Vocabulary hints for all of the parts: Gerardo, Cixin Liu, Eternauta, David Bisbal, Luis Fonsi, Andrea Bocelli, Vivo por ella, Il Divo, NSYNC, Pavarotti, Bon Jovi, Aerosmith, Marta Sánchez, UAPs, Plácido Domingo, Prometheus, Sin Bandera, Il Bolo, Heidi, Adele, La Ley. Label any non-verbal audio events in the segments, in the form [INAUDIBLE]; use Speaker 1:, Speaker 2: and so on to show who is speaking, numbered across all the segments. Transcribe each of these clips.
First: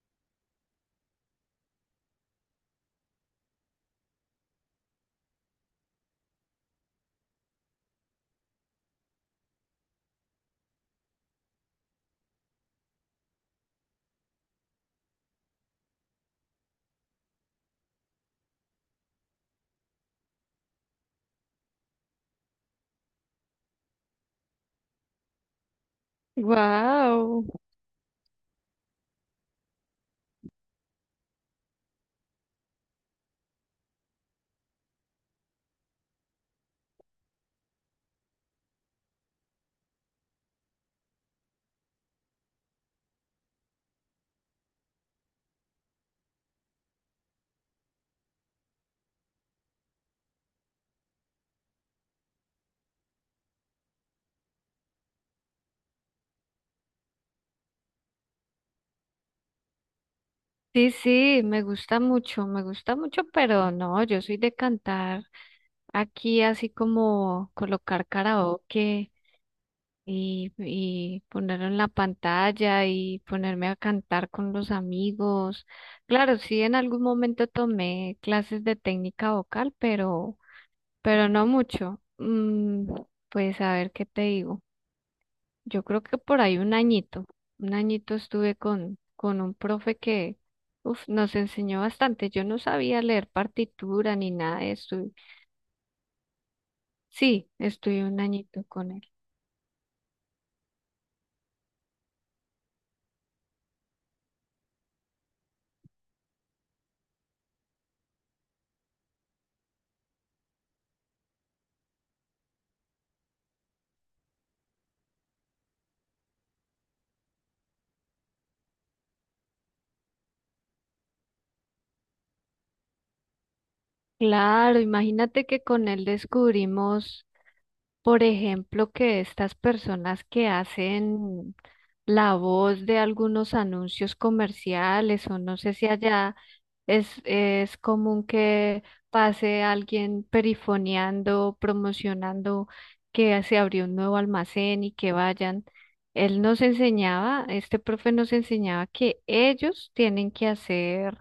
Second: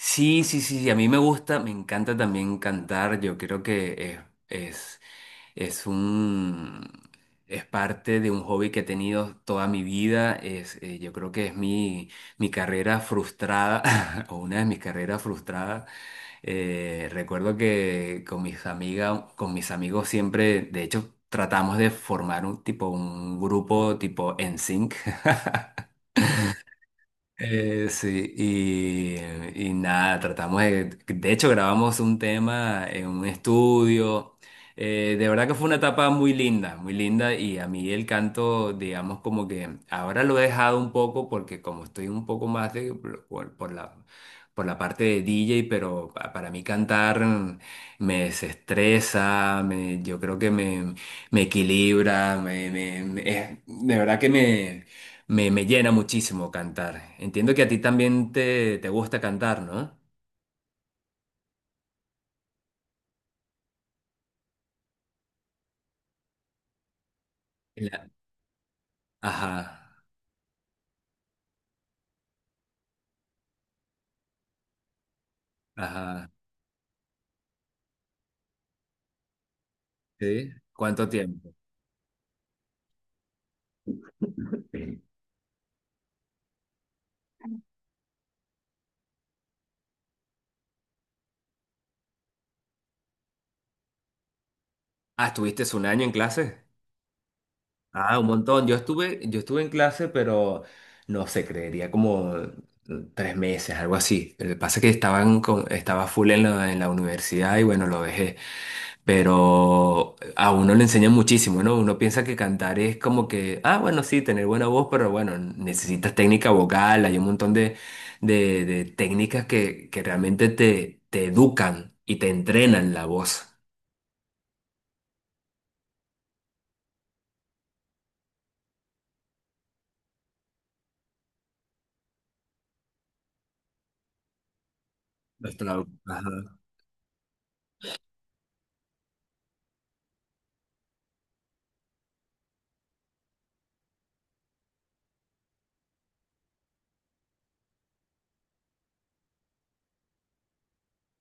Speaker 1: Sí, sí, sí, sí, a mí me gusta, me encanta también cantar, yo creo que es, es un, es parte de un hobby que he tenido toda mi vida, yo creo que es mi carrera frustrada, [LAUGHS] o una de mis carreras frustradas. Recuerdo que con mis amigas, con mis amigos siempre, de hecho, tratamos de formar un grupo tipo NSYNC [LAUGHS]
Speaker 2: Wow.
Speaker 1: Sí, y nada, de hecho grabamos un tema en un estudio. De verdad que fue una etapa muy linda, muy linda, y a mí el canto, digamos, como que ahora lo he dejado un poco porque como estoy un poco más de, por, por la, por la parte de DJ, pero para mí cantar me desestresa, yo creo que me equilibra, de verdad que me llena muchísimo cantar. Entiendo que a ti también te gusta cantar, ¿no?
Speaker 2: Sí, sí, me gusta mucho, pero no, yo soy de cantar aquí así como colocar
Speaker 1: La-
Speaker 2: karaoke
Speaker 1: Ajá,
Speaker 2: y, ponerlo en la pantalla y ponerme a cantar con los amigos.
Speaker 1: ajá.
Speaker 2: Claro, sí, en algún momento tomé clases de técnica vocal,
Speaker 1: ¿Sí? ¿Cuánto
Speaker 2: pero no
Speaker 1: tiempo?
Speaker 2: mucho. Pues a ver qué te digo. Yo creo que por ahí un añito estuve con un profe que uf, nos enseñó bastante. Yo no sabía leer partitura ni nada de eso. Y
Speaker 1: Ah, ¿estuviste un año en clase?
Speaker 2: sí, estuve
Speaker 1: Ah,
Speaker 2: un
Speaker 1: un
Speaker 2: añito
Speaker 1: montón.
Speaker 2: con él.
Speaker 1: Yo estuve en clase, pero no sé, creería como tres meses, algo así. Lo que pasa es que estaba full en en la universidad y bueno, lo dejé. Pero a uno le enseña muchísimo, ¿no? Uno piensa que cantar es como que, ah, bueno, sí, tener buena voz, pero bueno, necesitas técnica vocal, hay un montón de técnicas que realmente te educan y te entrenan la voz.
Speaker 2: Claro, imagínate que con él descubrimos, por ejemplo, que estas personas que hacen la voz de algunos anuncios comerciales o no sé si allá
Speaker 1: Ajá.
Speaker 2: es común que pase alguien perifoneando, promocionando que se abrió un nuevo almacén y que vayan. Él nos enseñaba, este profe nos enseñaba que ellos tienen que hacer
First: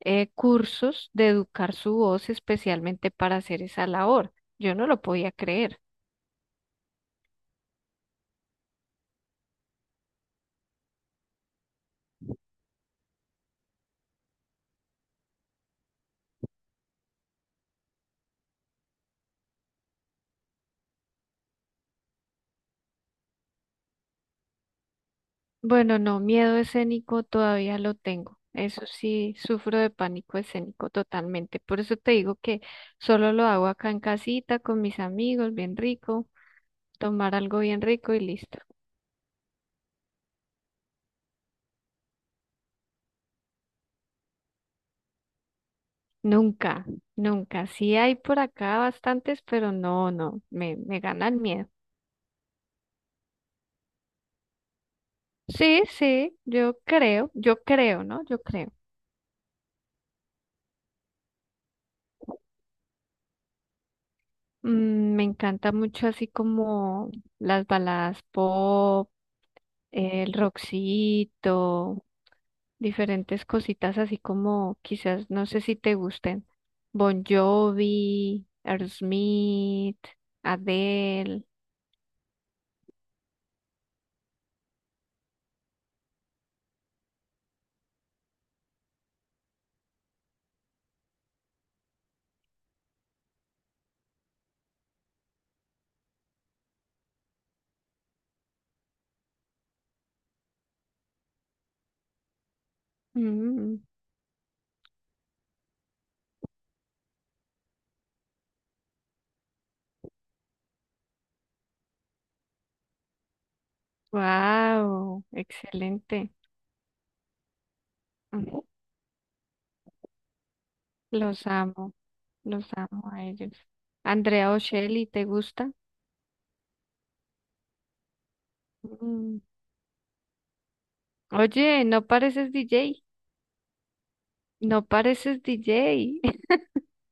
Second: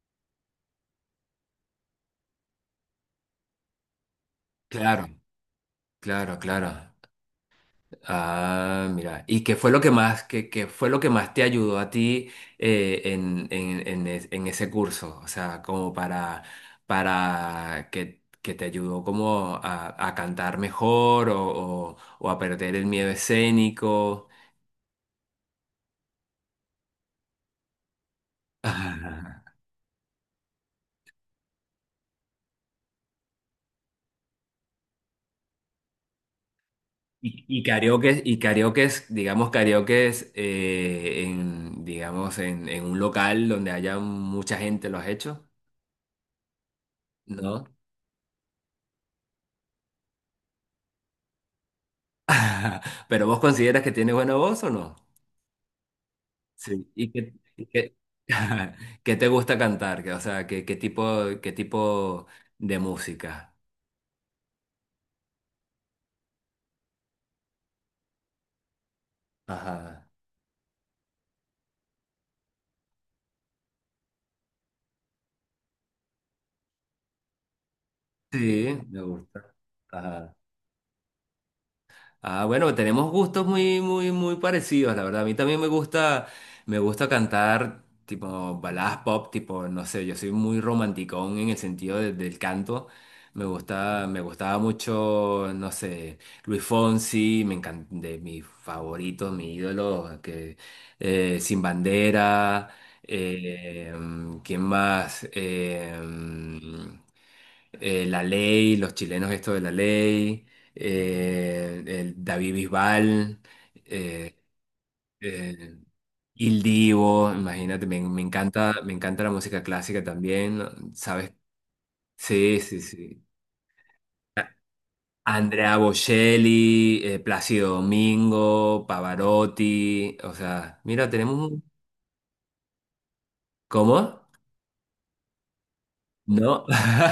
Speaker 2: cursos de educar su voz especialmente para hacer esa labor. Yo no lo
Speaker 1: Claro,
Speaker 2: podía creer.
Speaker 1: claro, claro. Ah, mira. ¿Y qué fue lo que más, qué fue lo que más te ayudó a ti en ese curso? O sea, como para, que te ayudó como a cantar mejor o, o a perder el miedo escénico.
Speaker 2: Bueno, no, miedo escénico todavía lo tengo.
Speaker 1: [LAUGHS]
Speaker 2: Eso sí,
Speaker 1: Ajá.
Speaker 2: sufro de pánico escénico totalmente. Por eso te digo que solo lo hago acá en casita con mis amigos, bien rico, tomar algo bien rico y
Speaker 1: Y
Speaker 2: listo.
Speaker 1: karaoke, digamos karaoke en, digamos, en un local donde haya mucha gente, ¿lo has hecho?
Speaker 2: Nunca,
Speaker 1: ¿No?
Speaker 2: nunca. Sí hay por acá bastantes, pero no, no, me gana el miedo.
Speaker 1: [LAUGHS] ¿Pero vos consideras que tienes buena voz o no?
Speaker 2: Sí, sí,
Speaker 1: Sí. ¿Y qué,
Speaker 2: yo creo, ¿no? Yo creo.
Speaker 1: [LAUGHS] qué te gusta cantar? Que, o sea, ¿qué, qué tipo de música?
Speaker 2: Mm, me encanta mucho así como las baladas pop,
Speaker 1: Ajá.
Speaker 2: el rockcito, diferentes cositas así como quizás, no sé si te gusten, Bon Jovi,
Speaker 1: Sí, me gusta.
Speaker 2: Aerosmith, Adele.
Speaker 1: Ah, bueno, tenemos gustos muy, muy, muy parecidos, la verdad. A mí también me gusta cantar tipo baladas pop, tipo, no sé, yo soy muy romanticón en el sentido del canto. Me gustaba mucho, no sé, Luis Fonsi, me encanta, de mis favoritos, mi ídolo, que Sin Bandera, eh, ¿quién más? La Ley, los chilenos esto de La Ley, el David Bisbal. eh,
Speaker 2: Wow,
Speaker 1: eh,
Speaker 2: excelente.
Speaker 1: Il Divo, imagínate,
Speaker 2: Ujú,
Speaker 1: me encanta la música clásica también, ¿no? ¿Sabes?
Speaker 2: los amo.
Speaker 1: Sí,
Speaker 2: Los
Speaker 1: sí,
Speaker 2: amo
Speaker 1: sí.
Speaker 2: a ellos. Andrea Ocelli, ¿te gusta?
Speaker 1: Andrea Bocelli, Plácido Domingo,
Speaker 2: Mm.
Speaker 1: Pavarotti, o sea, mira, tenemos un...
Speaker 2: Oye, no pareces DJ.
Speaker 1: ¿Cómo?
Speaker 2: No pareces DJ
Speaker 1: No,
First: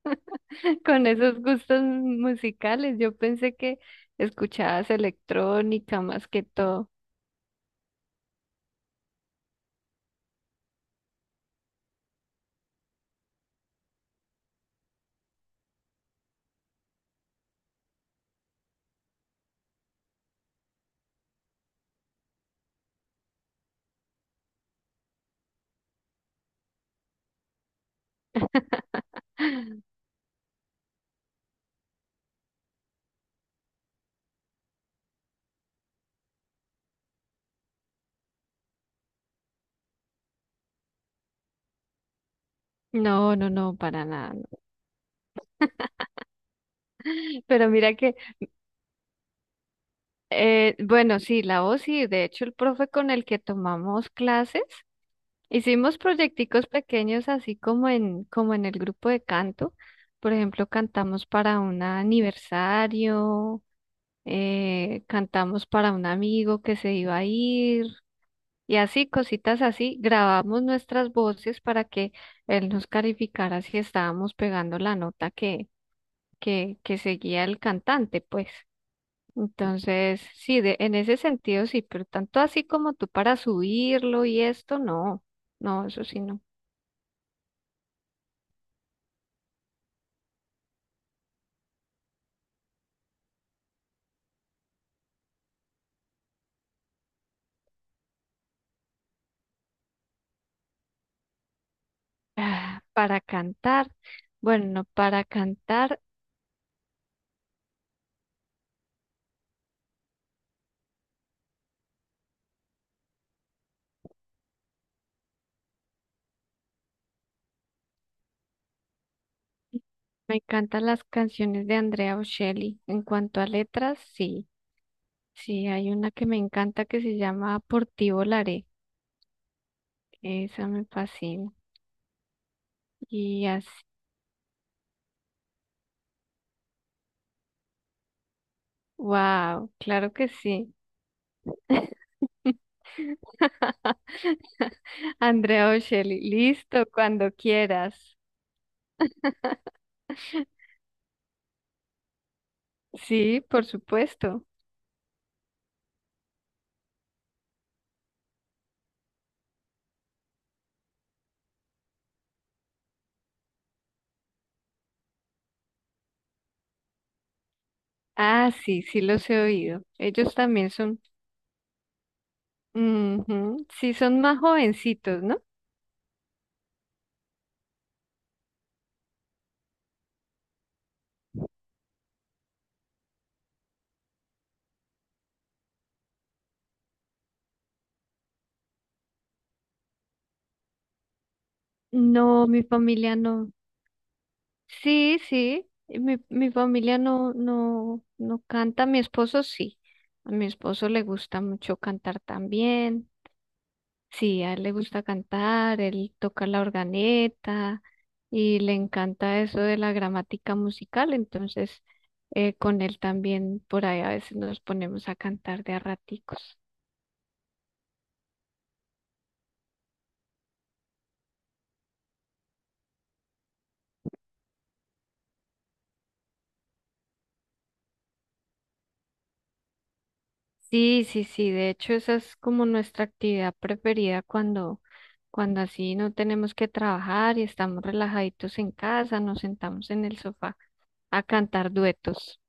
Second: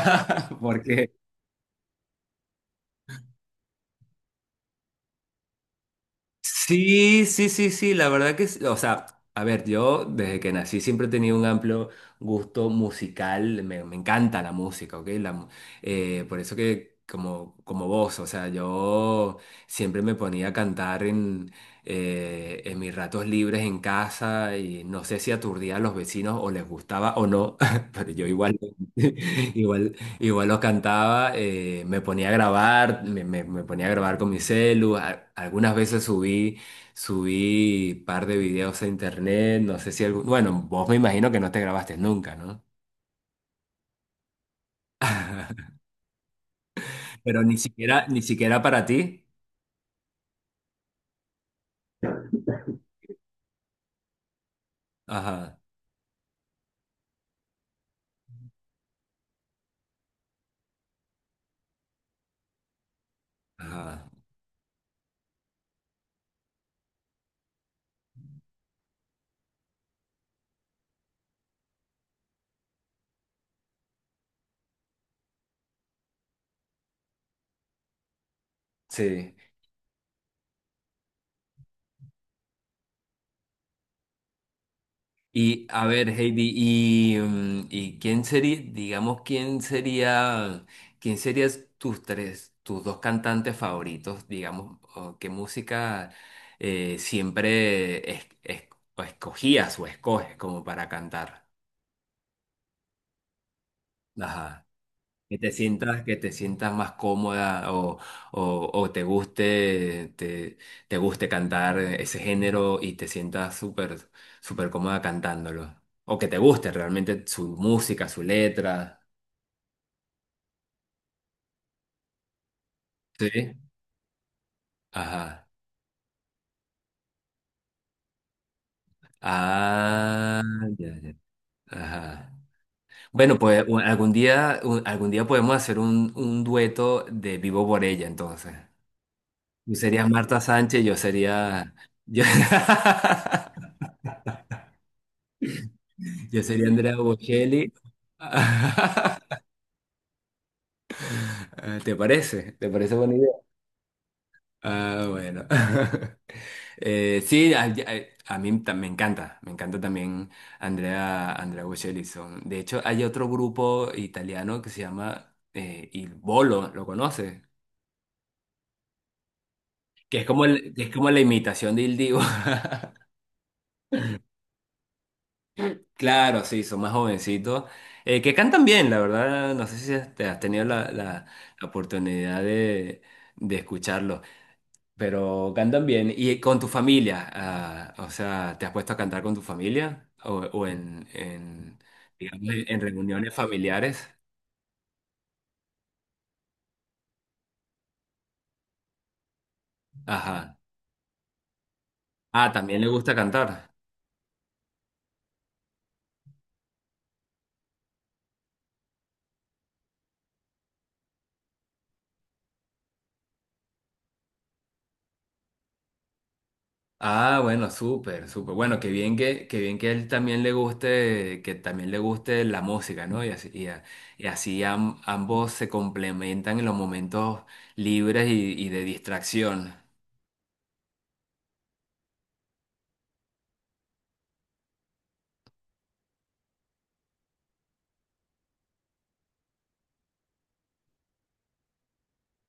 Speaker 1: [LAUGHS]
Speaker 2: [LAUGHS] con
Speaker 1: porque
Speaker 2: esos gustos musicales. Yo pensé que escuchabas electrónica más que todo.
Speaker 1: sí, sí, sí, sí, la verdad que, sí, o sea, a ver, yo desde que nací siempre he tenido un amplio gusto musical, me encanta la música, ¿ok? Por eso que como, como vos, o sea, yo siempre me ponía a cantar en mis ratos libres en casa y no sé si aturdía a los vecinos o les gustaba o no, [LAUGHS] pero yo igual, [LAUGHS] igual,
Speaker 2: [LAUGHS]
Speaker 1: igual los cantaba, me ponía a grabar, me ponía a grabar con mi celu. Algunas veces subí, subí par de videos a internet, no sé si algún, bueno, vos me imagino que no te grabaste nunca, ¿no?
Speaker 2: No, no, no, para nada. No.
Speaker 1: Pero ni
Speaker 2: Pero mira
Speaker 1: siquiera,
Speaker 2: que,
Speaker 1: ni siquiera para ti.
Speaker 2: bueno, sí, la voz, sí, de hecho el profe con el que tomamos clases
Speaker 1: Ajá,
Speaker 2: hicimos proyecticos pequeños así como en, como en el grupo de canto. Por ejemplo, cantamos para un aniversario,
Speaker 1: ajá.
Speaker 2: cantamos para un amigo que se iba a ir y así, cositas así. Grabamos nuestras voces para que él nos calificara si estábamos pegando la nota que, que seguía el cantante, pues.
Speaker 1: Sí.
Speaker 2: Entonces, sí, de, en ese sentido sí, pero tanto así como tú para subirlo y esto, no,
Speaker 1: Y a
Speaker 2: no, eso
Speaker 1: ver,
Speaker 2: sí no.
Speaker 1: Heidi, y quién sería, digamos, quién serías tus dos cantantes favoritos, digamos, o qué música eh, siempre es- es- o escogías o escoges como para cantar?
Speaker 2: Ah, para cantar,
Speaker 1: Ajá.
Speaker 2: bueno, para cantar
Speaker 1: Que te sientas más cómoda o, o te guste, te guste cantar ese género y te sientas súper, súper cómoda cantándolo. O que te guste realmente su música, su letra.
Speaker 2: me encantan las canciones de Andrea Bocelli. En
Speaker 1: Sí.
Speaker 2: cuanto a letras, sí,
Speaker 1: Ajá.
Speaker 2: sí, hay una que me encanta que se llama Por ti volaré.
Speaker 1: Ah,
Speaker 2: Esa me
Speaker 1: ya, ya.
Speaker 2: fascina.
Speaker 1: Ajá. Bueno,
Speaker 2: Y
Speaker 1: pues
Speaker 2: así,
Speaker 1: algún día, algún día podemos hacer un dueto de Vivo por ella, entonces.
Speaker 2: wow,
Speaker 1: Tú serías
Speaker 2: claro que
Speaker 1: Marta
Speaker 2: sí.
Speaker 1: Sánchez, yo sería.
Speaker 2: [LAUGHS]
Speaker 1: Yo... [LAUGHS]
Speaker 2: Andrea Bocelli,
Speaker 1: Yo sería
Speaker 2: listo,
Speaker 1: Andrea
Speaker 2: cuando
Speaker 1: Bocelli.
Speaker 2: quieras.
Speaker 1: [LAUGHS] ¿Te parece? ¿Te parece buena
Speaker 2: Sí,
Speaker 1: idea?
Speaker 2: por supuesto.
Speaker 1: Ah, bueno. [LAUGHS] Sí, a mí me encanta. Me encanta también Andrea Bocelli. De hecho, hay otro grupo italiano que se llama Il Bolo, ¿lo conoces?
Speaker 2: Ah, sí, sí los he oído.
Speaker 1: Que es
Speaker 2: Ellos
Speaker 1: como,
Speaker 2: también
Speaker 1: que es
Speaker 2: son,
Speaker 1: como la imitación de Il Divo. [LAUGHS]
Speaker 2: ujú, sí, son más jovencitos, ¿no?
Speaker 1: Claro, sí, son más jovencitos. Que cantan bien, la verdad. No sé si te has tenido la oportunidad de escucharlos. Pero cantan bien. ¿Y con tu familia? Ah, o sea, ¿te has puesto a cantar con tu familia? O digamos,
Speaker 2: No, mi
Speaker 1: en
Speaker 2: familia
Speaker 1: reuniones
Speaker 2: no.
Speaker 1: familiares?
Speaker 2: Sí, sí, y mi familia no, no, no canta, mi esposo sí, a mi
Speaker 1: Ajá.
Speaker 2: esposo le gusta mucho cantar
Speaker 1: Ah, también le
Speaker 2: también,
Speaker 1: gusta cantar.
Speaker 2: sí, a él le gusta cantar, él toca la organeta y le encanta eso de la gramática musical, entonces con él también por ahí a veces nos ponemos a cantar de a raticos.
Speaker 1: Ah, bueno, súper, súper. Bueno, qué bien que a él también le guste, que también le guste la música, ¿no? Y así, y así ambos se complementan en los momentos libres y de distracción.
Speaker 2: Sí, sí, sí, de hecho esa es como nuestra actividad preferida cuando, cuando así no tenemos que trabajar y estamos relajaditos en casa, nos sentamos en el sofá a cantar duetos.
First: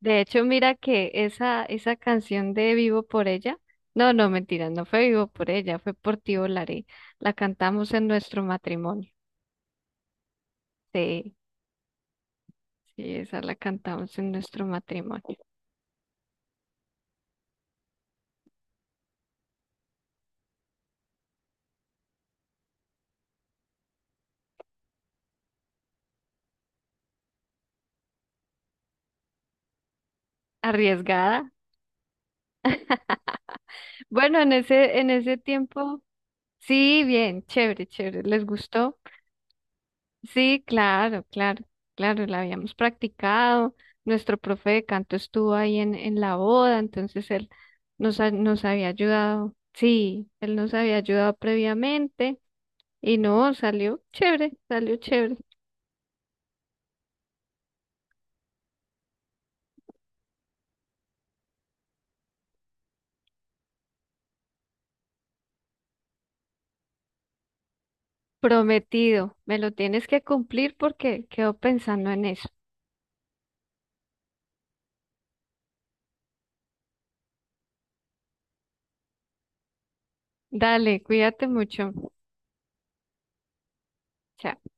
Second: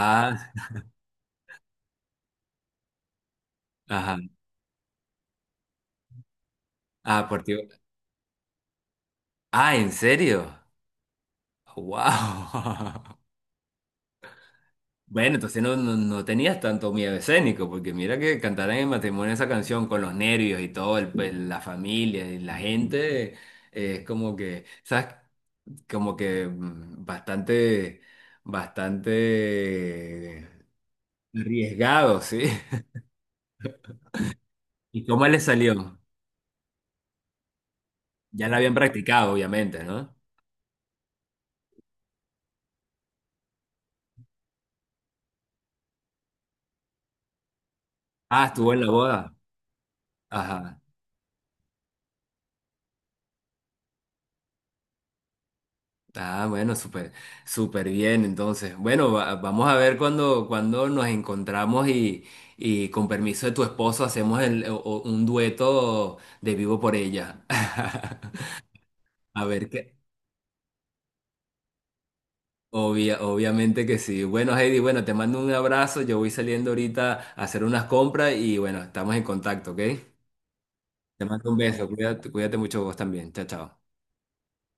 Speaker 2: De hecho, mira que esa canción de Vivo por ella, no,
Speaker 1: ajá.
Speaker 2: no, mentira, no fue Vivo por ella, fue Por ti volaré,
Speaker 1: Ah,
Speaker 2: la cantamos en nuestro matrimonio.
Speaker 1: ah, ¿en serio?
Speaker 2: Sí, sí,
Speaker 1: ¡Wow! [LAUGHS]
Speaker 2: esa la cantamos en nuestro
Speaker 1: Bueno,
Speaker 2: matrimonio.
Speaker 1: entonces no, no, no tenías tanto miedo escénico, porque mira que cantar en el matrimonio esa canción con los nervios y todo, el, pues, la familia y la gente, es como que, ¿sabes? Como que bastante, bastante
Speaker 2: Arriesgada.
Speaker 1: arriesgado, ¿sí? [LAUGHS]
Speaker 2: Bueno,
Speaker 1: ¿Y
Speaker 2: en
Speaker 1: cómo
Speaker 2: ese
Speaker 1: le salió?
Speaker 2: tiempo. Sí, bien, chévere, chévere. ¿Les
Speaker 1: Ya la habían
Speaker 2: gustó?
Speaker 1: practicado, obviamente, ¿no?
Speaker 2: Sí, claro, claro, claro, la habíamos practicado. Nuestro profe de canto estuvo ahí en la boda, entonces él
Speaker 1: Ah,
Speaker 2: nos
Speaker 1: estuvo en la
Speaker 2: había
Speaker 1: boda.
Speaker 2: ayudado. Sí, él nos
Speaker 1: Ajá.
Speaker 2: había ayudado previamente y no, salió chévere, salió chévere.
Speaker 1: Ah, bueno, súper, súper bien. Entonces, bueno, vamos a ver cuando, cuando nos encontramos y con permiso de tu esposo hacemos o un dueto de Vivo por ella. [LAUGHS]
Speaker 2: Prometido,
Speaker 1: A
Speaker 2: me
Speaker 1: ver
Speaker 2: lo
Speaker 1: qué.
Speaker 2: tienes que cumplir porque quedo pensando en eso.
Speaker 1: Obviamente que sí. Bueno, Heidi, bueno, te mando un abrazo. Yo voy saliendo ahorita a hacer unas compras y bueno, estamos en contacto, ¿ok?
Speaker 2: Dale,
Speaker 1: Te
Speaker 2: cuídate
Speaker 1: mando un beso.
Speaker 2: mucho.
Speaker 1: Cuídate, cuídate mucho vos también. Chao, chao.
Speaker 2: Chao.